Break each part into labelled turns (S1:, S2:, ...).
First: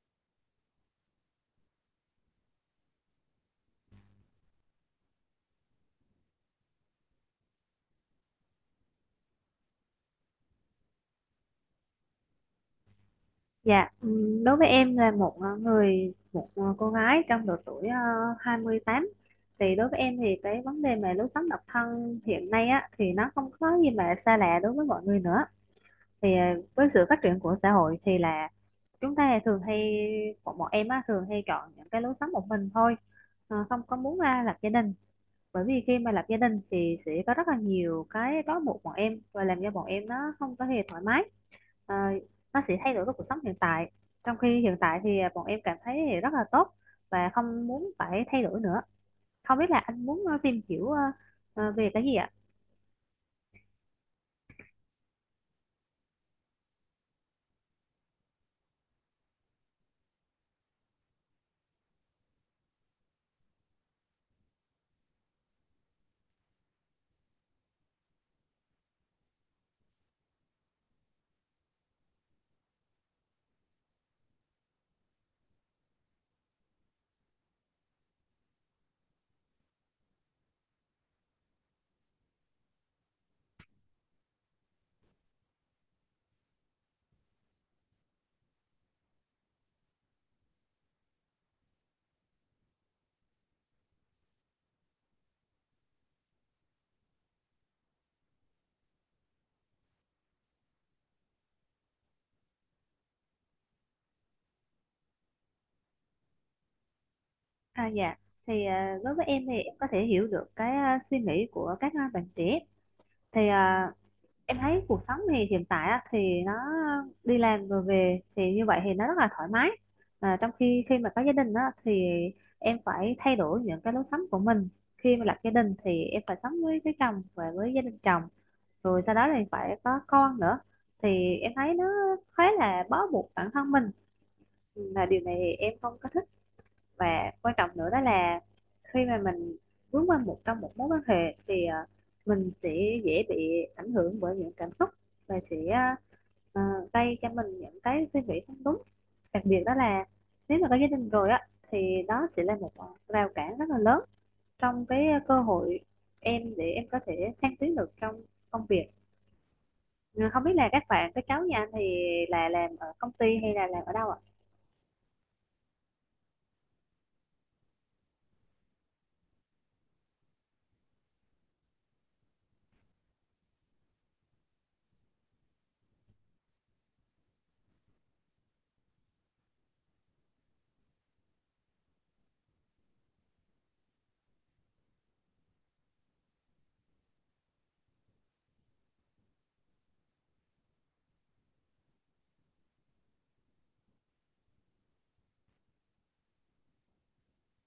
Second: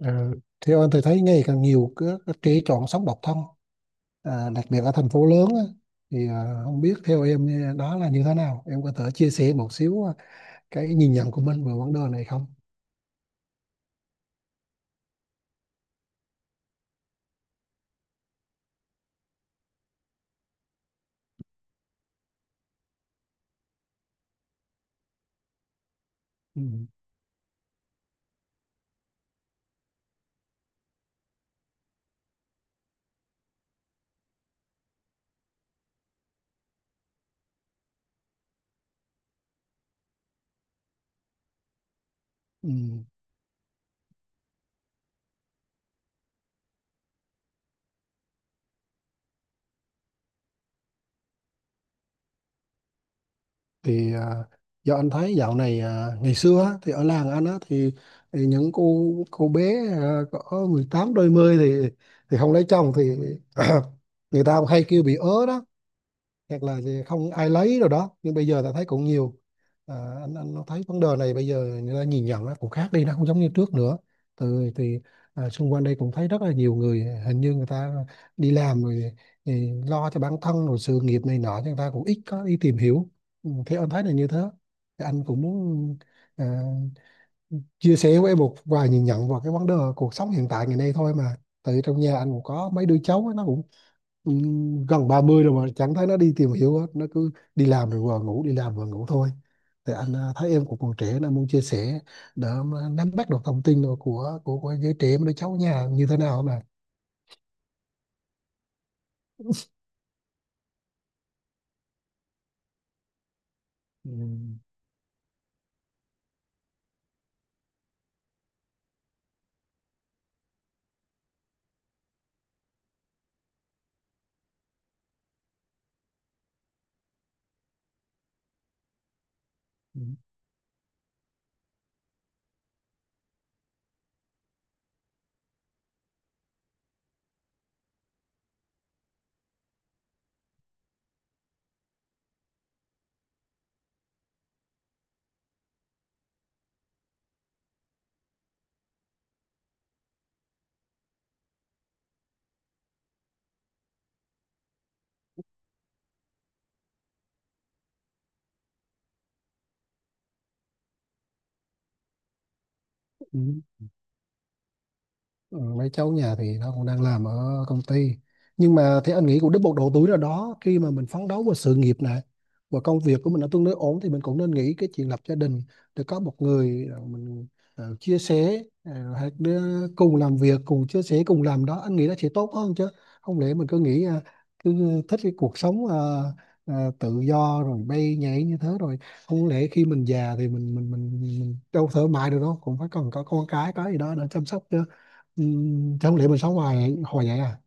S1: Ờ, theo anh thì thấy ngày càng nhiều cái trẻ chọn sống độc thân, à, đặc biệt ở thành phố lớn á, thì không biết theo em, đó là như thế nào, em có thể chia sẻ một xíu, à, cái nhìn nhận của mình về vấn đề này không?
S2: Dạ, đối với em là một người một cô gái trong độ tuổi 28. Thì đối với em thì cái vấn đề mà lối sống độc thân hiện nay á thì nó không có gì mà xa lạ đối với mọi người nữa. Thì ờ,
S1: Ừ.
S2: với sự phát triển của xã hội thì là chúng ta thường hay bọn bọn em á thường hay chọn những cái lối sống một mình thôi, không có muốn ra lập gia đình. Bởi vì khi mà lập gia đình thì sẽ có rất là nhiều cái trói buộc bọn em và làm cho bọn em nó không có hề thoải mái ờ, nó
S1: Ừ.
S2: sẽ thay đổi với cuộc sống hiện tại, trong khi hiện tại thì à, bọn em cảm thấy rất là tốt và không muốn phải thay đổi nữa. Không biết là anh muốn tìm hiểu về cái gì ạ?
S1: Thì do anh thấy dạo này, à, ngày xưa á, thì ở làng anh á, thì những cô bé, à, có 18 đôi mươi thì không lấy chồng thì người ta hay kêu bị ớ đó, hoặc là gì không ai lấy rồi đó, nhưng bây giờ ta thấy cũng nhiều, à, anh thấy vấn đề này bây giờ người ta nhìn nhận nó cũng khác đi, nó không giống như trước nữa. Từ thì, à, xung quanh đây cũng thấy rất là nhiều người, hình như người ta đi làm rồi thì lo cho bản thân rồi sự nghiệp này nọ, cho người ta cũng ít có đi tìm hiểu. Ừ, thì anh thấy là như thế. Thì anh cũng muốn, à, chia sẻ với em một vài nhìn nhận vào cái vấn đề cuộc sống hiện tại ngày nay thôi mà, tại trong nhà anh cũng có mấy đứa cháu ấy, nó cũng gần 30 rồi mà chẳng thấy nó đi tìm hiểu hết, nó cứ đi làm rồi vừa ngủ, đi làm vừa ngủ thôi. Thì anh thấy em cũng còn trẻ nên muốn chia sẻ để mà nắm bắt được thông tin rồi của giới trẻ mấy đứa cháu nhà như thế nào mà.
S2: À dạ, thì ờ, đối với em thì em có thể hiểu được cái suy nghĩ của các bạn trẻ, thì ờ,
S1: Ừ.
S2: em thấy cuộc sống thì hiện tại á, thì nó đi làm rồi về thì như vậy thì nó rất là thoải mái. À, trong khi khi mà có gia đình á, thì em phải thay đổi những cái lối sống của mình, khi mà lập gia đình thì em phải sống với chồng và với gia đình chồng, rồi sau đó thì phải có con nữa, thì em thấy nó khá là bó buộc bản thân mình, là điều này thì em không có thích. Và quan trọng nữa đó là khi mà mình vướng qua một trong một mối quan hệ mình sẽ dễ bị ảnh hưởng bởi những cảm xúc và sẽ ờ, gây cho mình những cái suy nghĩ không đúng. Đặc biệt đó là nếu mà có gia đình rồi á thì đó sẽ là một rào cản rất là lớn trong cái cơ hội em để em có thể thăng tiến được trong công việc. Ừ, không biết là các bạn các cháu nhà anh thì là làm ở công ty
S1: Ừ.
S2: hay là làm ở đâu ạ?
S1: Ừ, mấy cháu nhà thì nó cũng đang làm ở công ty, nhưng mà thì anh nghĩ cũng đến một độ tuổi nào đó khi mà mình phấn đấu vào sự nghiệp này và công việc của mình nó tương đối ổn thì mình cũng nên nghĩ cái chuyện lập gia đình, để có một người, ờ, mình, ờ, chia sẻ, ờ, hay đứa cùng làm việc cùng chia sẻ cùng làm đó, anh nghĩ nó sẽ tốt hơn chứ. Không lẽ mình cứ nghĩ, à, cứ thích cái cuộc sống, à, à, tự do rồi bay nhảy như thế rồi, không lẽ khi mình già thì mình đâu thoải mái được đâu, cũng phải cần có con cái có gì đó để chăm sóc chứ. Ừ, thế không lẽ mình sống hoài hồi vậy à?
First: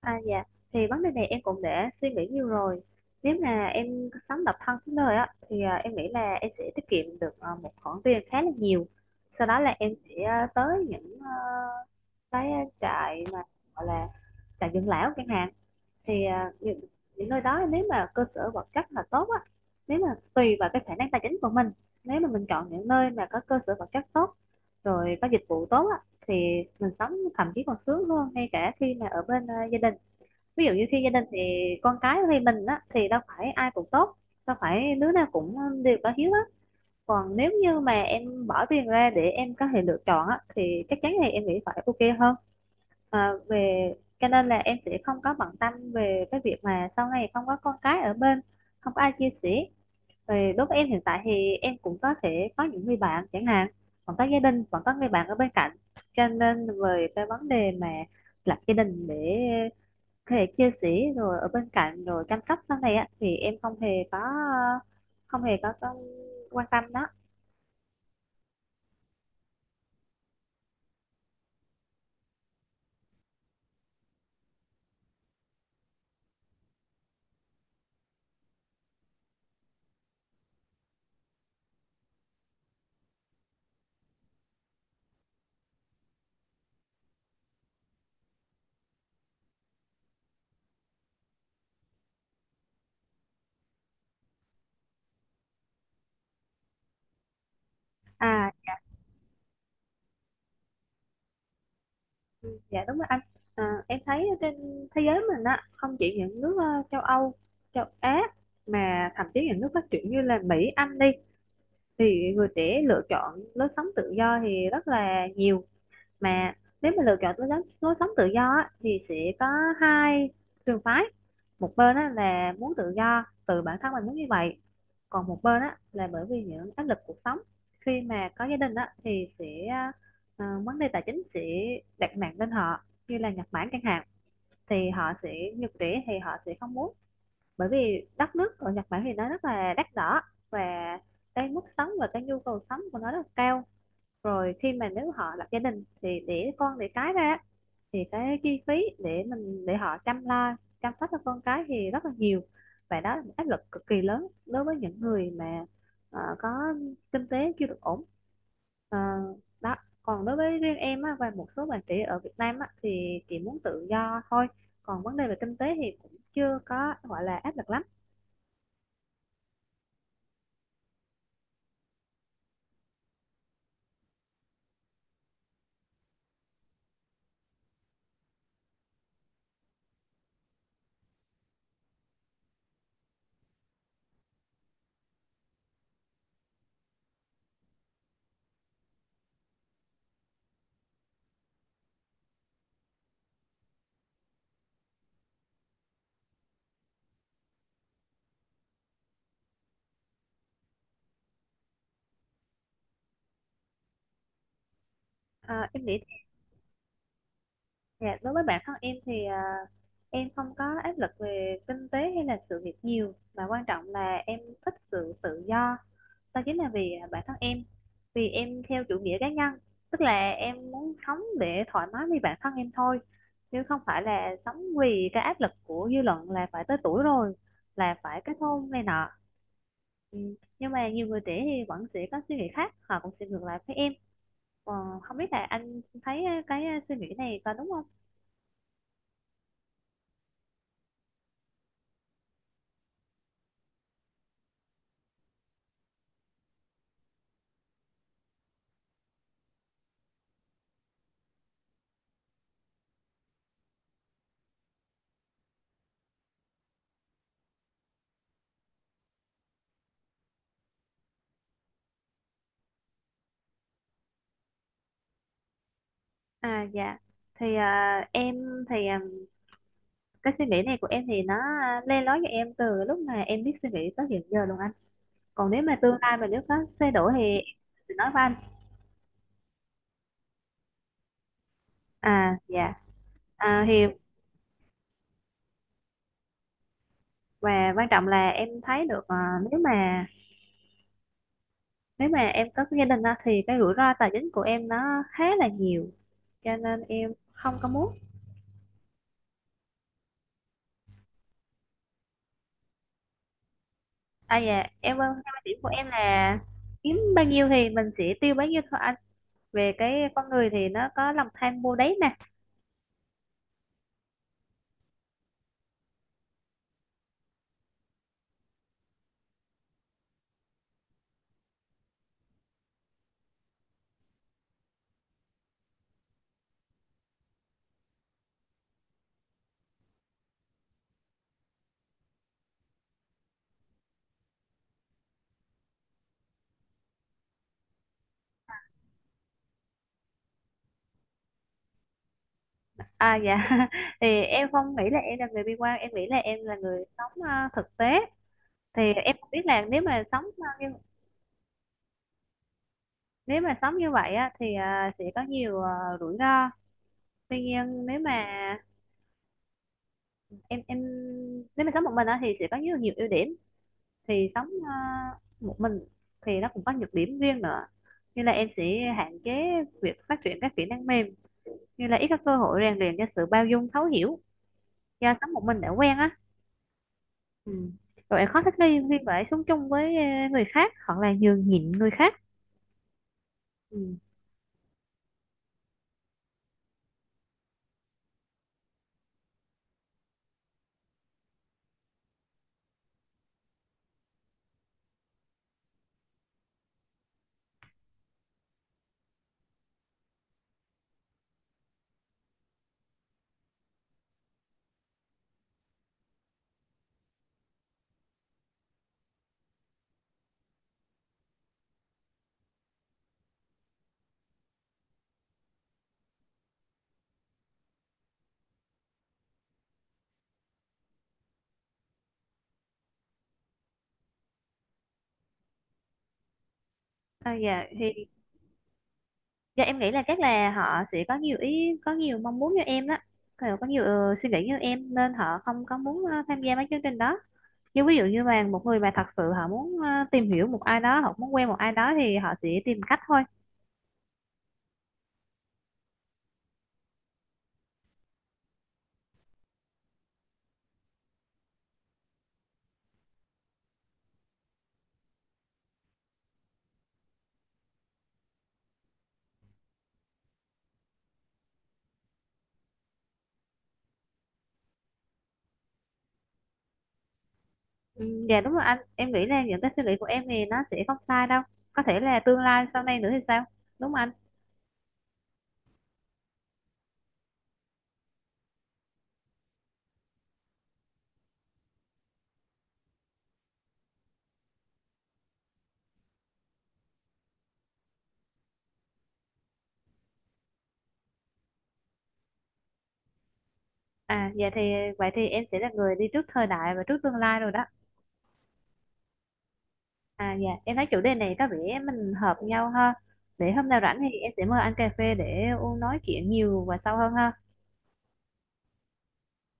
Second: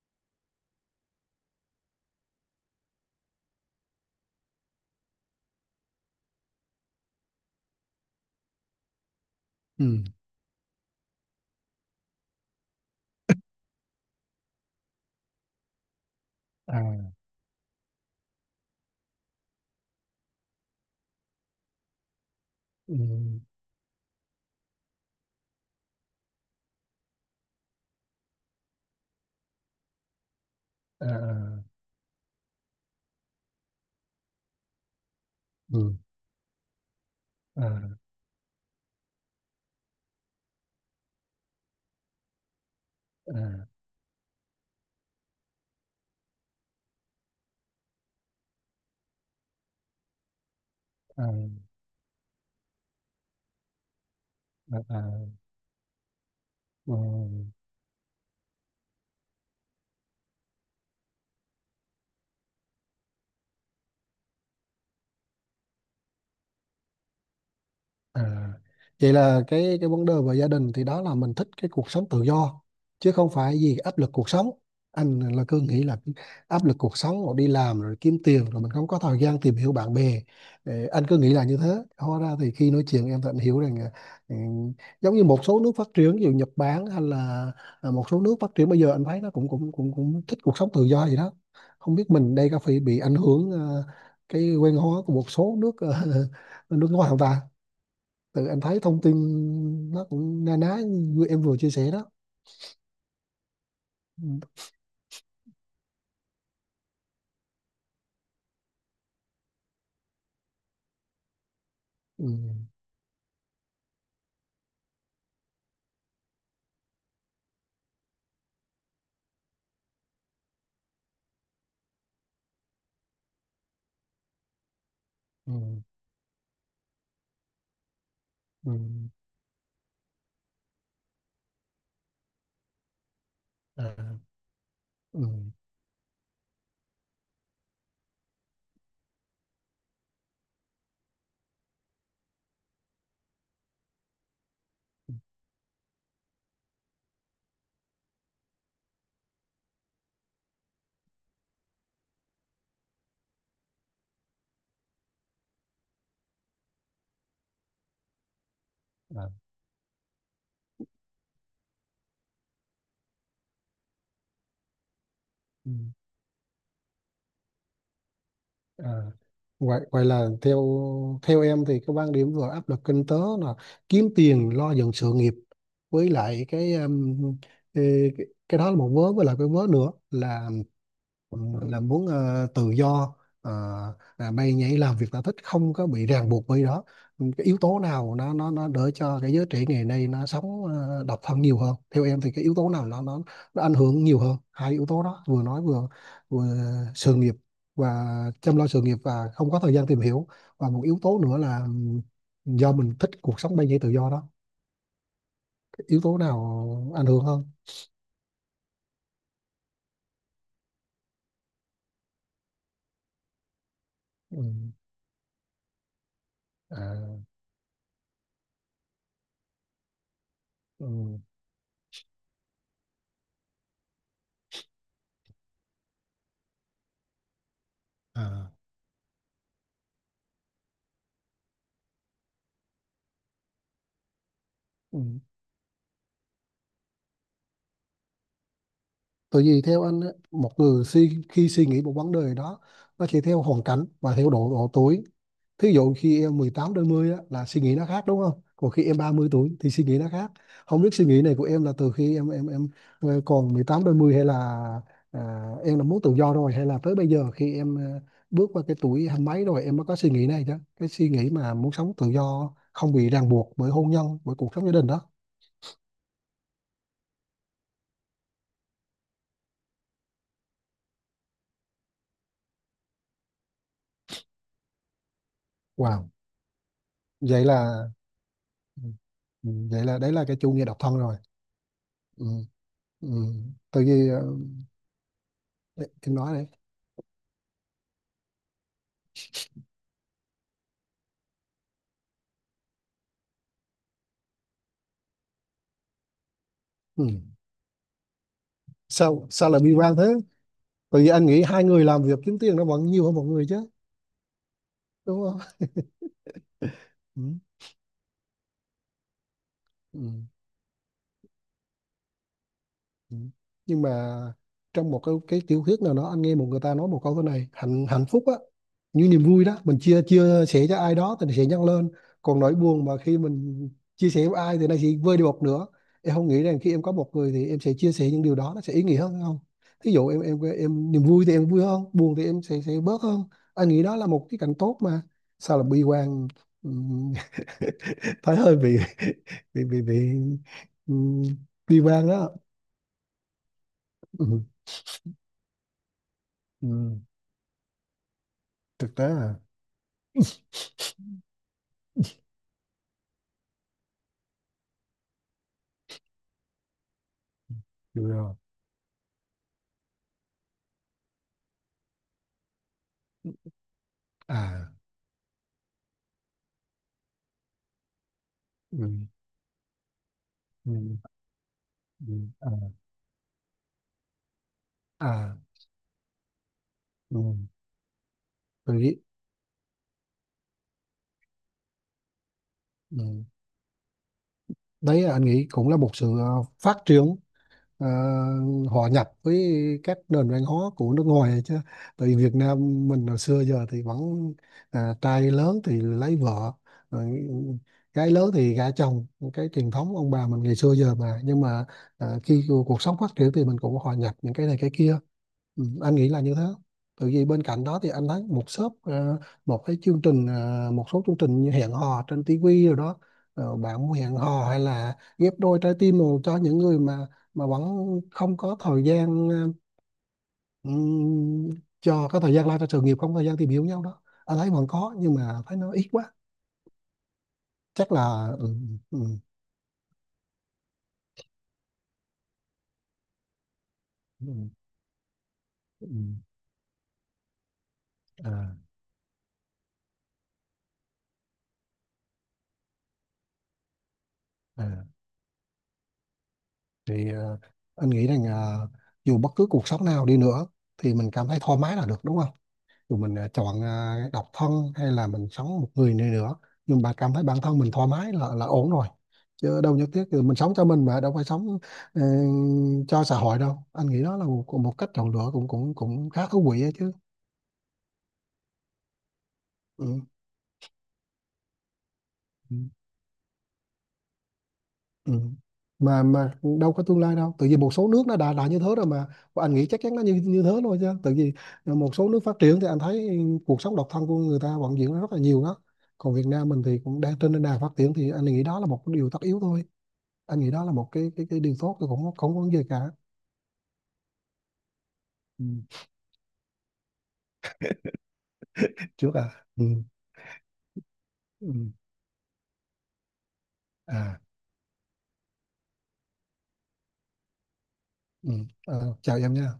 S2: À dạ, thì vấn đề này em cũng đã suy nghĩ nhiều rồi. Nếu mà em sống độc thân suốt đời á, thì à, em nghĩ là em sẽ tiết kiệm được à, một khoản tiền khá là nhiều. Sau đó là em
S1: Ừ.
S2: sẽ à, tới những à, cái trại mà gọi là trại dưỡng lão chẳng hạn. Thì à,
S1: À.
S2: những nơi đó nếu mà cơ sở vật chất là tốt á, nếu mà tùy vào cái khả năng tài chính của mình. Nếu mà mình chọn những
S1: Ừ.
S2: nơi mà có cơ sở vật chất tốt, rồi có dịch vụ tốt á, thì mình sống thậm chí còn sướng hơn ngay cả khi mà ở bên à, gia đình. Ví dụ như khi
S1: À.
S2: gia
S1: À.
S2: đình thì con cái thì mình á thì đâu phải ai cũng tốt, đâu phải đứa nào cũng
S1: Ừ.
S2: đều có hiếu á. Còn nếu như mà
S1: À.
S2: em bỏ tiền ra để em có thể lựa chọn á thì chắc chắn thì em nghĩ phải ok hơn à,
S1: À.
S2: về, cho nên là em sẽ không có bận tâm về cái việc mà sau này không có con cái ở bên, không có ai chia sẻ. Về đối với em hiện tại
S1: À.
S2: thì em cũng có thể có những người bạn chẳng hạn, còn có gia đình
S1: À.
S2: còn có
S1: À.
S2: người bạn ở bên cạnh, cho nên
S1: Ừ.
S2: về cái vấn đề mà lập gia đình để thể chia sẻ rồi ở bên cạnh rồi chăm sóc sau này á thì em không hề có, không hề có quan tâm đó.
S1: À, vậy là cái vấn đề về gia đình thì đó là mình thích cái cuộc sống tự do, chứ không phải vì áp lực cuộc sống. Anh là cứ nghĩ là áp lực cuộc sống rồi đi làm rồi kiếm tiền rồi mình không có thời gian tìm hiểu bạn bè. Ờ, anh cứ nghĩ là như thế. Hóa ra thì khi nói chuyện em tận hiểu rằng, ừ, giống như một số nước phát triển, ví dụ Nhật Bản, hay là, à, một số nước phát triển bây giờ anh thấy nó cũng cũng cũng cũng thích cuộc sống tự do gì đó. Không biết mình đây có phải bị ảnh hưởng, ờ, cái quen hóa của một số nước, ờ, nước ngoài không ta.
S2: À
S1: Tự anh thấy thông tin nó cũng na ná như em vừa chia sẻ đó.
S2: ừ, dạ đúng rồi anh, à, em thấy
S1: Ừ.
S2: trên thế giới mình á không chỉ những nước châu Âu, châu Á, mà thậm chí những nước phát triển như là Mỹ Anh đi
S1: Ừ.
S2: thì người trẻ lựa chọn lối sống tự do thì rất là nhiều. Mà nếu mà lựa chọn lối sống tự do á, thì sẽ có hai trường phái: một bên á, là muốn tự do từ bản thân mình muốn như vậy, còn một
S1: Ừ.
S2: bên á, là bởi vì những áp lực cuộc sống. Khi mà có gia
S1: Ừ.
S2: đình á, thì sẽ vấn đề tài chính sẽ đặt nặng lên họ, như là Nhật Bản chẳng
S1: À.
S2: hạn, thì họ
S1: Ừ.
S2: sẽ nhật trẻ thì họ sẽ không muốn, bởi vì đất nước ở Nhật Bản thì nó rất là đắt đỏ, và cái mức sống và cái nhu cầu sống của nó rất là cao. Rồi khi mà nếu họ lập gia đình thì để con để cái ra thì cái chi phí để mình để họ chăm lo, chăm sóc cho con cái thì rất là nhiều, và đó là một áp lực cực kỳ lớn đối với những người mà có kinh tế chưa được ổn. Ờ,
S1: À.
S2: đó, còn đối với riêng em á, và một số bạn trẻ ở Việt Nam á, thì chị muốn tự do thôi, còn vấn đề về kinh
S1: Ừ.
S2: tế thì cũng chưa có gọi là áp lực lắm.
S1: À. Vậy, vậy là theo, theo em thì cái quan điểm vừa áp lực kinh tế là kiếm tiền lo dựng sự nghiệp, với lại cái cái đó là một vớ, với lại cái vớ nữa là, ờ, là muốn, ờ, tự do, ờ, à, bay nhảy làm việc ta thích không có bị ràng buộc bởi đó. Ừ, cái yếu tố nào nó đỡ cho cái giới trẻ ngày nay nó sống, ờ, độc thân nhiều hơn, theo em thì cái yếu tố nào nó ảnh hưởng nhiều hơn hai yếu tố đó vừa nói, vừa vừa sự nghiệp và chăm lo sự nghiệp và không có thời gian tìm hiểu, và một yếu tố nữa là, do mình thích cuộc sống bay nhảy tự do đó.
S2: Ờ, em
S1: Cái
S2: nghĩ
S1: yếu
S2: thì
S1: tố nào ảnh hưởng hơn?
S2: dạ, đối với bản thân em thì ờ, em không có áp lực về kinh tế hay là sự việc nhiều mà quan trọng là
S1: Ừ.
S2: em thích sự tự do. Đó chính là vì à, bản
S1: À,
S2: thân em. Vì em theo chủ nghĩa cá nhân, tức là em muốn sống
S1: ừ.
S2: để thoải mái với bản thân em thôi. Chứ không phải là sống vì cái áp lực của dư luận là phải tới tuổi rồi, là phải kết
S1: À.
S2: hôn này nọ. Ừ. Nhưng mà nhiều người trẻ thì vẫn sẽ có suy nghĩ khác, họ cũng sẽ ngược lại với em. Ờ,
S1: Ừ.
S2: không biết là anh thấy cái à, suy nghĩ này có đúng không?
S1: Tại vì theo anh á, một người suy, khi suy nghĩ một vấn đề đó nó sẽ theo hoàn cảnh và theo độ độ tuổi. Thí dụ khi em 18 đến 10 á, là suy nghĩ nó khác đúng không? Còn khi em 30 tuổi thì suy nghĩ nó khác. Không biết suy nghĩ này của em là từ khi em còn 18 đến 10 hay là, à, em đã muốn tự do rồi, hay là tới bây giờ khi em, à, bước qua cái tuổi hai mấy rồi em mới có suy nghĩ này chứ. Cái suy nghĩ mà muốn sống tự do không bị ràng buộc bởi hôn nhân, bởi cuộc sống gia đình đó.
S2: À dạ thì à, em thì à, cái suy nghĩ này của em thì nó à, le lói cho em từ lúc mà em biết suy nghĩ tới hiện giờ luôn anh, còn nếu mà tương
S1: Wow.
S2: lai mà nếu có thay đổi thì
S1: Vậy
S2: em
S1: là,
S2: sẽ nói với anh.
S1: ừ, vậy là đấy là cái chủ nghĩa độc thân rồi. Ừ,
S2: À dạ,
S1: ừ.
S2: à,
S1: Tại
S2: thì
S1: vì, ờ, em nói này.
S2: và quan trọng là em thấy được à, nếu mà nếu mà em có gia đình á, thì cái rủi ro tài chính của em nó khá là nhiều, cho nên
S1: Ừ.
S2: em không có muốn.
S1: sao sao lại bi quan thế? Tại vì anh nghĩ hai người làm việc kiếm tiền nó vẫn nhiều hơn một người chứ,
S2: À dạ em quan theo
S1: đúng không?
S2: quan điểm của em là kiếm
S1: Ừ.
S2: bao nhiêu thì mình sẽ tiêu bấy nhiêu thôi anh, về
S1: Ừ.
S2: cái con người thì nó có lòng tham vô đáy.
S1: Ừ. Nhưng mà trong một cái tiểu thuyết nào đó anh nghe một người ta nói một câu thế này: hạnh hạnh phúc á, như niềm vui đó mình chia chia sẻ cho ai đó thì nó sẽ nhân lên, còn nỗi buồn mà khi mình chia sẻ với ai thì nó sẽ vơi đi một nửa. Em không nghĩ rằng khi em có một người thì em sẽ chia sẻ những điều đó nó sẽ ý nghĩa hơn hay không? Ví dụ em em niềm vui thì em vui hơn, buồn thì em sẽ bớt hơn. Anh nghĩ đó là một cái cảnh tốt mà, sao là bi quan? Ừm, thấy hơi bị ừm, bi quan đó.
S2: À dạ thì
S1: Ừ.
S2: em không nghĩ là em là người bi quan, em nghĩ là em là người
S1: Ừ,
S2: sống thực tế, thì
S1: thực tế
S2: em không
S1: là
S2: biết là nếu mà sống như nếu mà sống như vậy á, thì sẽ có nhiều rủi ro. Tuy nhiên nếu
S1: được
S2: mà
S1: rồi.
S2: em nếu mà sống một mình á, thì sẽ có nhiều nhiều ưu điểm, thì sống
S1: À.
S2: một mình thì nó cũng có nhược điểm riêng nữa, như là em
S1: Ừ,
S2: sẽ hạn chế việc phát triển các kỹ
S1: ừ,
S2: năng mềm, như là ít
S1: ừ,
S2: có cơ
S1: à,
S2: hội rèn luyện cho sự bao dung thấu hiểu do sống
S1: à.
S2: một mình đã quen á.
S1: Ừ,
S2: Ừ. Rồi bạn khó thích
S1: tôi
S2: nghi khi
S1: nghĩ.
S2: phải sống chung với người khác hoặc là nhường nhịn người khác.
S1: Ừ.
S2: Ừ.
S1: Đấy là anh nghĩ cũng là một sự, ờ, phát triển, ờ, hòa nhập với các nền văn hóa của nước ngoài chứ. Tại vì Việt Nam mình hồi xưa giờ thì vẫn, à, trai lớn thì lấy vợ rồi, gái lớn thì gả chồng, cái truyền thống ông bà mình ngày xưa giờ mà. Nhưng mà, à, khi cuộc cuộc sống phát triển thì mình cũng hòa nhập những cái này cái kia. Ừ, anh nghĩ là như thế. Tại vì bên cạnh đó thì anh thấy một shop, ờ, một cái chương trình, ờ, một số chương trình như hẹn hò trên tivi rồi đó. Ờ, bạn muốn hẹn hò, hay là ghép đôi trái tim rồi, cho những người mà vẫn không có thời gian, ờ, ừm, cho cái thời gian lo cho sự nghiệp không có thời gian tìm hiểu nhau đó, anh thấy vẫn có nhưng mà thấy nó ít quá.
S2: À, dạ thì
S1: Chắc là ừ. Ừ,
S2: dạ, em nghĩ là chắc là họ sẽ có nhiều ý có nhiều mong muốn như em đó. Kiểu có nhiều suy nghĩ
S1: ừ,
S2: như em nên họ không có
S1: ừ,
S2: muốn
S1: ừ,
S2: tham gia mấy chương trình đó, nhưng ví dụ như là
S1: à,
S2: một người mà thật sự họ muốn tìm hiểu một ai đó hoặc muốn quen một ai đó thì họ sẽ tìm cách thôi.
S1: à. Thì, ờ, anh nghĩ rằng, ờ, dù bất cứ cuộc sống nào đi nữa thì mình cảm thấy thoải mái là được, đúng không? Dù mình, ờ, chọn, ờ, độc thân hay là mình sống một người này nữa, nhưng mà cảm thấy bản thân mình thoải mái là ổn rồi. Chứ đâu nhất thiết thì mình sống cho mình mà đâu phải sống, ờ, cho xã hội đâu. Anh nghĩ đó là một, một cách chọn lựa cũng cũng cũng khá thú vị ấy chứ.
S2: Ừ, dạ đúng rồi anh, em nghĩ là những cái suy nghĩ
S1: Ừ.
S2: của em thì nó sẽ không sai đâu, có thể là tương
S1: Ừ.
S2: lai sau này nữa thì sao, đúng không anh?
S1: Ừ. Mà đâu có tương lai đâu, tự vì một số nước nó đã như thế rồi mà. Và anh nghĩ chắc chắn nó như như thế thôi, chứ tự vì một số nước phát triển thì anh thấy cuộc sống độc thân của người ta vẫn diễn ra rất là nhiều đó. Còn Việt Nam mình thì cũng đang trên nền đà phát triển thì anh nghĩ đó là một cái điều tất yếu thôi. Anh nghĩ đó là một cái điều tốt, tôi cũng không không có vấn gì cả.
S2: À dạ thì vậy thì em sẽ là
S1: Ừ.
S2: người đi trước thời đại và trước tương lai rồi đó.
S1: Thích trước à? Ừ.
S2: À dạ em thấy chủ đề này có
S1: Ừ.
S2: vẻ mình hợp nhau ha. Để hôm nào rảnh thì
S1: À.
S2: em sẽ mời anh cà phê để u nói chuyện nhiều và sâu hơn ha.
S1: Ừ. Ờ, chào em nha.